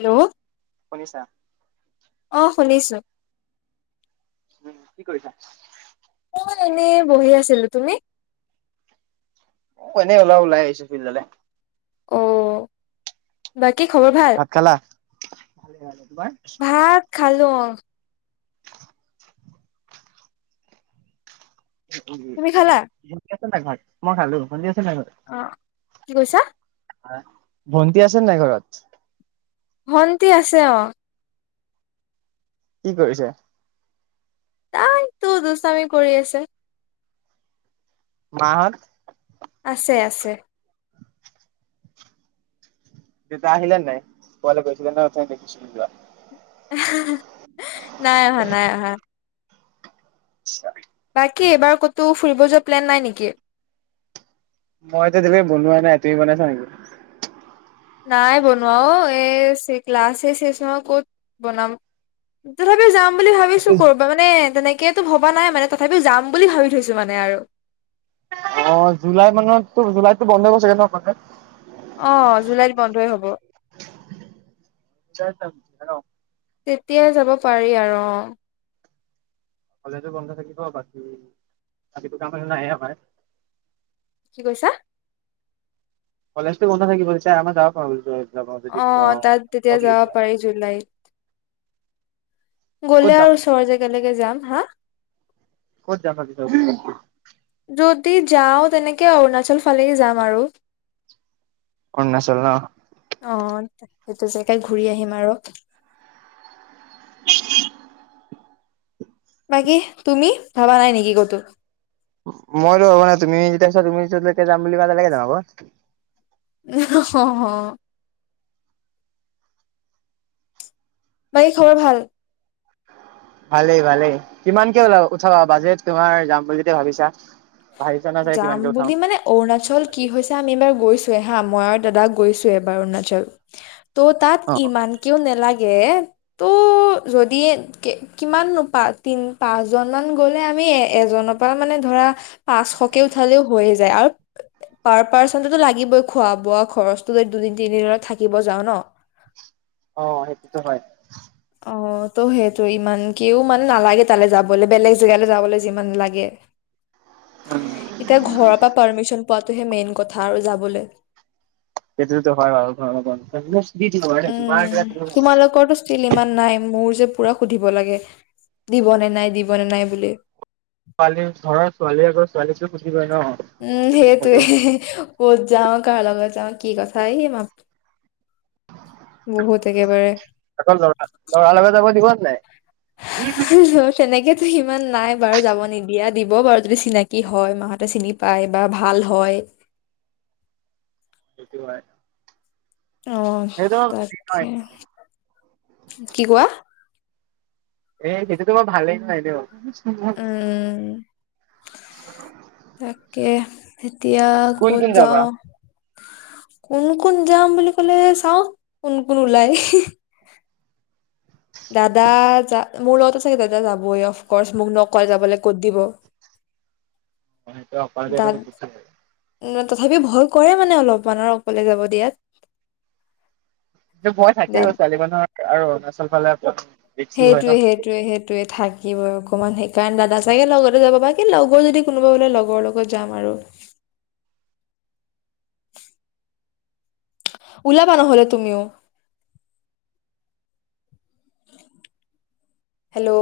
Hello! Monisha. অ শুনিছোঁ। উম, কি কৰিছা? মই এনেই বহি আছিলো তুমি? এনে অলপ ওলাই আহিছো ফিলদলে । ও বাকি কি খবৰ ভাল। ভাত খালা ভালে ভালে তোমাৰ ভাত খালো অ'। [inaudible] তুমি খালা [unintelligible] মই খালো শুনি আছো অ কি কৈছা? ভণ্টি আছে নাই ঘৰত? ভন্তি আছে অ। কি কৰিছে? তাইতো দুচতামি কৰি আছে। মাহঁত? আছে আছে। দেতা আহিলে নাই? তোমালোক গৈছিলা নহয়, অথনি দেখিছিলো যোৱা। [unintelligible] নাই অহা নাই অহা। আচ্ছা। বাকী এইবাৰ ক'তো ফুৰিব যোৱা প্লেন নাই নেকি? মইতো দিলে বনোৱাই নাই তুমি বনাইছা নেকি? নাই বনোৱাও এ ক্লাছএ চেছ নহই ক'ত বনাম তথাপিও যাম। বুলি ভাবিছো কৰ'বা মানে তেনেকে এতিয়াতো ভবা নাই মানে তথাপিও যাম বুলি ভাবি থৈছো মানে আৰু। অ জুলাই মানততো জুলাইতো বন্ধ হব ছাগে নহ কলেজ? অহ জুলাইত বন্ধই হ'ব। হেল্ল'। তেতিয়াই যাব পাৰি আৰু। কলেজো বন্ধ থাকিব বাকী বাকী দুটামান নাই অহা। কি কৈছা। কলেজটো বন্ধ থাকিব চাইমাৰ যাবা প। অ তাত তেতিয়া যাব পাৰি জুলাইত। ক'ত গ'লে যাম আৰু ওচৰৰ জেগাগে যাম। হা। ক'ত জাব বিচাৰি ছে। যদি যাওঁ তেনেকে অৰুণাচল ফালে যাম আৰু্ অৰুণাচল ন। অ' সেইটো জেগাই ঘূৰি আহিম আৰু। উ [unintelligible] বাকী তুমি ভাবা নাই নেকি ক'তো। মইো হ'ব নাই তুমি যেতিয়াছা তুমি তেতিয়া যাম বুলি ক লাগে মত। হু হু হু। বাৰী খবৰ ভাল। ভালেই ভালেই কিমানকে ওলাব উঠাবা বাজেট তোমাৰ যাম বুলি ভাবিছা। ভাবিছা ন চাগে যাম কিমানকে উঠাও? বুলি মানে অৰুণাচল কি হৈছে আমি এইবাৰ গৈছোয়ে। হা মই আৰু দাদা গৈছো এবাৰ অৰুণাচল। ত' তাত অ ইমান কেও নালাগে। ত' যদি কিমানোপা তিন পাঁচজন মান গ'লে আমি এ এজনৰ পৰা মানে ধৰা। পাঁচশকে উঠালেও হৈয়ে যায় আৰু পাৰ পাৰ্চনটোতো লাগিবই খোৱা বোৱা খৰচটো দুদিন তিনিদিনত থাকিব যাওঁ ন। অ সেইটোতো হয়। অ ত' সেইটো ইমান কও মানে নালাগে তালৈ যাবলৈ বেলেগ জেগালৈ যাবলৈ যিমান লাগে এতিয়া ঘৰৰ পৰা পাৰ্মিশন পোৱাত। মেইন কথা আৰু যাবলে। তেইটো হয় ঘৰ। উম তোমালোকৰতো ষ্টিল ইমান নাই মোৰ। মোৰ যে পুৰা সুধিব লাগে দিব নে নাই দিব নে নাই বুলি। ছোৱালী ঘৰৰ ছোৱালী আকৌ ছোৱালীকো বুজি পায় ন। উম সেই তে হলেও পত যওঁ কাল লগত। কি কথা এই ম। তাৰলেকে দিব। নাই। চেনেকে তুহিম [unintelligible] ইমান নাই বাৰু যাব নিদিয়া দিব বাৰু যদি চিনাকি হয় মাহতে চিনি পায় বা ভাল হয় [unintelligible] সেইটো হয় আহ সেইটো ভালেই ন তাকে কি কোৱা এ সেইটো তোমাৰ ভালেই নাই ন উম তাকে তেতিয়া কোন কত কোন যাবা? যাওঁ কোন কোন যাম বুলি ক'লে চাওক কোন কোন ওলাই দাদা যা মোৰ লগত চাগে দাদা যাবই অফকৰ্চ মোক ন কয় যাবলৈ ক'ত দিব মানটো অপাৰ দাদ বুজ প [unintelligible] তথাপি ভয় কৰে মানে অলপমানৰ অকলে যাব দিয়াত কিন্তু মই দাদ থাকেইও ছোৱালী মানুহৰ আৰু [unintelligible] চলফ ল [unintelligible] সেইটোয়ে সেইটোয়ে সেইটোয়ে থাকিবই অকমান কাৰণ দাদা চাগে লগতে যাব বা কি লগৰ যদি কোনোবা বোলে লগৰ লগত যাম আৰু [unintelligible] ওলাবা নহলে তুমিও হেল্ল'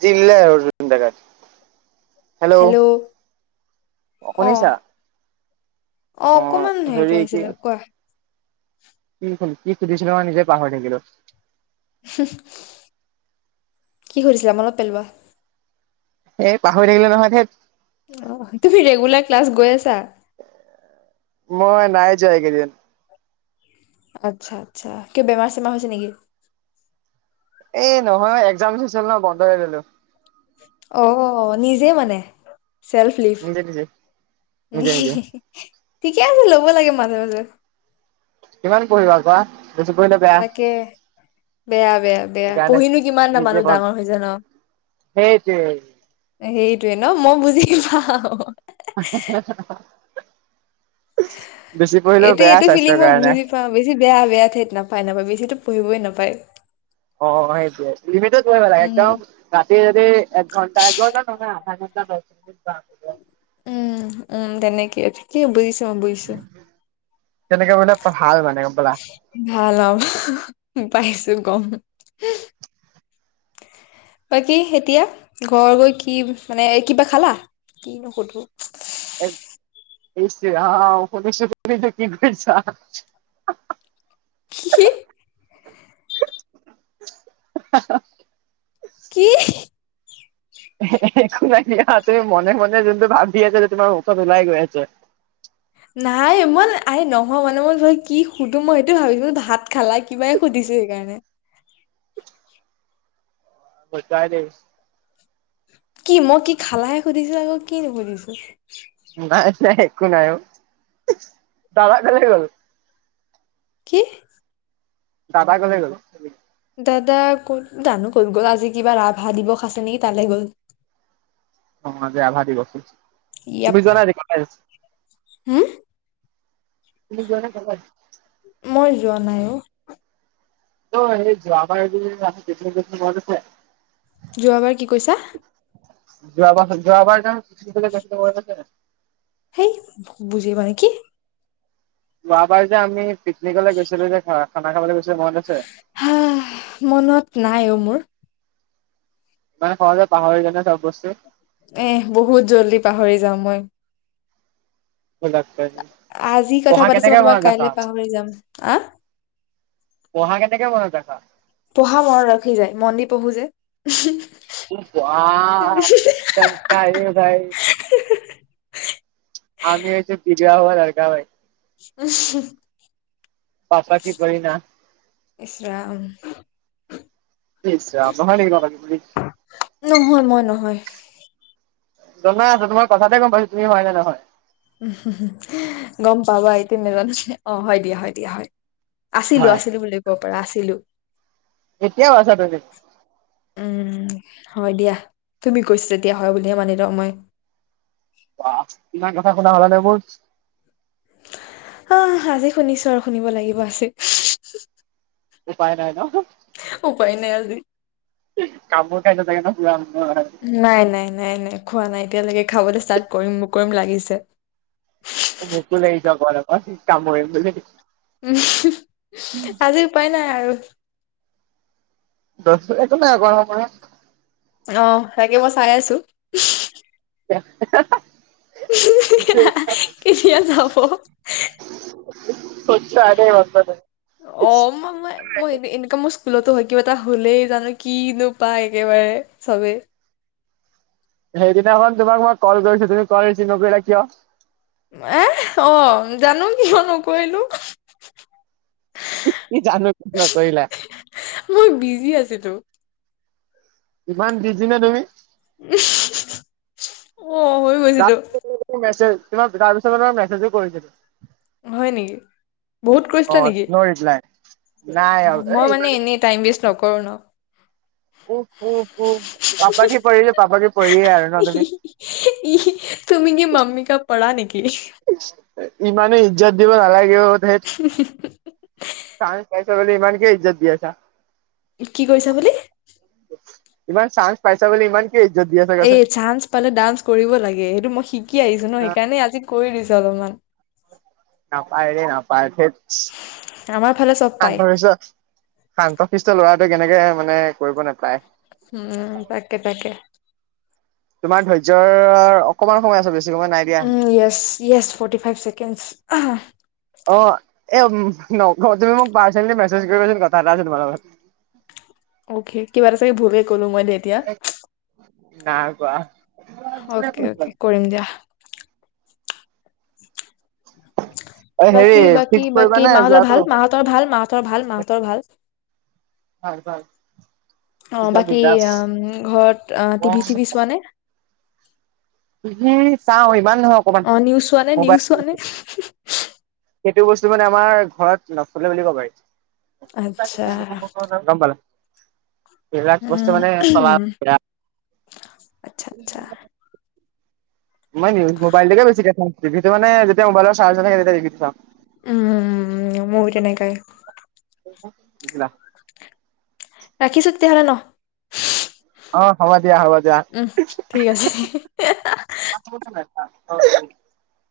জিলাই কাত [unintelligible] হেল্ল' অ অ অকমান হেৰিত হেৰি কি আহিছিলে কোৱা কি খু কি খুধিছিলো মই নিজেই পাহৰি থাকিলো [unintelligible] কি সুধিছিলা মনত পেলোৱা এ পাহৰি থাকিলো নহয় হ [unintelligible] অ তুমি ৰেগুলাৰ ক্লাছ গৈ আছা মই নাই যাইকেইদিন [unintelligible] আচ্ছা আচ্ছা কিয় বেমাৰ চেমাৰ হৈছে নেকি এই নহয় একজাম চ ন বন্ধ হৈ গলো [unintelligible] অ নিজে মানে েলফ ল নিজে নিজে নিজে নিজে। ঠিকে আছে ল'ব লাগে মাজে মাজে [unintelligible] উ [unintelligible] কিমান পঢ়িবা কোৱা [unintelligible] বেয়া তাকে বেয়া বেয়া বেয়া সেইকাৰণে। পঢ়িনো কিমান ন নিজে মানুহ পঢ় ডাঙৰ হৈ হৈছে ন সেইটোৱে সেইটোৱে ন মই বুজি পাওঁ আ পঢ়িলেও এইটো বেয়া এইটো ফিলিং স্বাস্থ্যৰ মই কাৰণে। বুজি পাওঁ বেছি বেয়া বেয়া ঠাইত নাপায় নাপায় বেছিো পঢ়িবই নাপায় [unintelligible] পাই অ সেইটয়ে লিমিট গৈ পেলাগ উম একদম ৰাতি যদি এক ঘণ্টা একব নহয় আধা ঘণ্টা [unintelligible] [inaudible] উম উ তে নে কি কি বজিছে চাম্বেশ্বৰ তেনেকে বোলে ভাল মানে গম পলা ভাল অ পাইছো গম বাকী এতিয়া ঘৰ গৈ কি মানে কিবা খালা কি নোসুধো কৰি কি গছ কি আহ কি একো নাই তুমি মনে মনে যোনটো ভাব দি আছ যে তোমাৰ মুখত ওলাই গৈ আছে নাই ইমান আ নহয় মানে মই ভ কি সুধো মই সেইটো ভাবিছো ভাত খালা কিবাই সুধিছো সেইকাৰণে বচাই দ কি মই কি খালাহে সুধিছো আকৌ কি নুসুধিছো নাই নাই ক ন দাদা কেলে গ'ল কি দাদা ক'লে গ'ল দাদা ক'ত জানো ক'ত গ'ল আজি কিবা ৰাভা দিৱস আছে নেকি তালৈ গ'ল অ মজ আভাৰ বসু য়াপ বুজোৱা নাই তি হম গ ন খবত মই যোৱা নাই অ েই যোৱাাবাৰ কে পছে যোৱাবাৰ কি কৈছা যোৱাবাৰ যোৱাবাৰখ সেই বুজি মানে কি যোৱাবাৰ যে আমি পিকনিকলৈ গৈছিলো দেখা খানা খাবলে গৈছিলো মনত আছে? হা মনত নাই অ মোৰ মানে খ যোয় পাহৰি যানে চব বস্তু এ বহুত জল্দি পাহৰি যাাম মই আজি কথা পঢ়া পাতিছো মই কেনেকে তোমাক মনত কাইলে ৰাখা পাহৰি যাম আ পঢ়া কেনেকে মনত ৰাখা? পঢ়া মনত ৰাখি যায় মন্দিৰ পঢ়ো যে আহ চকা ভাই [unintelligible] আমি যে বিগয়া হোৱা লাৰকা ভাই উ পাপা কি পৰি না ইছৰাম ইছ ৰাম নহয় মই নহয় [unintelligible] জনা আছো তোমাৰ কথাতে গম পাইছো তুমি হয় নে নহয়। [unintelligible] গম পাবা এতি নাজানো অ হয় দিয়া হয় দিয়া হয়। আছিলো হয় আছিলো বুলি ক'ব পাৰা আছিলো। এতিয়াও আছা [unintelligible] উম হয় দিয়া, তুমি কৈছা যেতিয়া হয় বুলিয়ে মানি লম মই। ৱাহ! ইমান কথা শুনা হলানে মোৰ? আহ আজি শুনিছো আৰু শুনিব লাগিব আজি। উপায় নাই ন' । [unintelligible] কামোৰ খাই গৈছাগে ন পুৰা মোকো নাই নাই নাই নাই, খোৱা নাই এতিয়ালৈকে খাবলৈ ষ্টাৰ্ট কৰিম মোক কৰিম লাগিছে। মোকো লাগিছে অকমান অকমান কামুৰিম বুলি। [unintelligible] আজি উপায় নাই আৰু। [unintelligible] একো নাই কৰা কৰা। অ' তাকে মই চাই আছো। [unintelligible] [unintelligible] কেতিয়া চাব? [inaudible] অ মই মই মই এনে- এনেকুৱা মোৰ [unintelligible] স্কুলতো হয়। কিবা এটা হ'লেই জানো কি নো পায় একেবাৰে চবে। সেইদিনাখন তোমাক মই কল কৰিছো তুমি কল ৰিচিভ নকৰিলা কিয়? [unintelligible] অ' জানো কিয় নকৰিলো! [unintelligible] নকৰিলা। মই বিজি আছিলো। ইমান বিজি নে তুমি? [unintelligible] গৈছিলো [unintelligible] মেছেজ তোমাৰ [unintelligible] পিছত মেছেজো কৰিছিলো। হয় নেকি? বহুত অ কৰিছিলা নেকি? ন' ৰিপ্লাই নাই আৰু অ' এ মই মানে ইমান এনে টাইম ৱেষ্ট নকৰো ন। উফ, উফ, উফ। পাপাকি পৰী যে পাপাকি পৰী। তুমি কি মাম্মি কা পৰা নে [unintelligible] ইমানো ইজ্জত দিব নালাগেও [unintelligible] লে ইমানকে ইজ্জত দিয় আছা। কি কৰিছা বুলি? ইমান চান্স পাইছা বুলি ইমান কিয় ইজ্জত দি আছা এ কোৱাচোন? চান্স পালে ডান্স কৰিব লাগে সেইটো মই শিকি আহিছো ন' সেইকাৰণে আজি কৰি দিছে অলপমান। নাপায় ৰে নাপায়, ঠেট। আমাৰ ফালে চব পায়। শান্ত সিষ্ট, শান্ত সিষ্ট ল'ৰা টো কেনেকে মানে কৰিব নোপায়। উম, তাকে-তাকে। তোমাৰ ধৈৰ্য্যৰ অকমান সময় আছে বেছ উম, yes yes forty five seconds অহ। অ' এ' নকওঁ, তুমি মোক পাৰ্চনেলী মেছেজ কৰিবাচোন, কথা এটা আছে তোমাৰ লগত। অ'কে কিবা এটা চাগে ভুল এ ক'লো। মই দে এতিয়া গাগুৱা অ'কে অ'কে কৰিম দিয়া। অ' [inaudible] হেৰি বাকী, বাকী, ফিক্স কৰিবা বাকী নে মাহঁতৰ যোৱাটো? ভাল, মাহঁতৰ ভাল, মাহঁতৰ ভাল, মাহঁতৰ ভাল। ভাল ভাল অ', একদম বাকী বিন্দাছ। আম ঘৰত আ, টিভি-টিভি টিভি চোৱা নে? [unintelligible] অ' নিউজ চোৱানে? নিউজ মোবাইল চোৱানে? সেইটো বস্তু মানে আমাৰ ঘৰত নফুলে বুলি ক'ব পাৰি। আচ্ছা গমল বস্ত মানে চলা উম। আচ্ছা আচ্ছা ম‌ই মিউ মোবাইলটোকে বেছি দেখু, টিভিটো মানে যেতিয়া মোবাইলৰ চাৰ্জ নাথাকে, তেতিয়া টিভিত চা‌ওঁ। উম ময়ো তেনেকুৱাই। [unintelligible] ৰাখিছো তেতিয়াহলে ন? অ' হব। দিয়া হ'ব দিয়া। উম ঠিক আছে। অ'।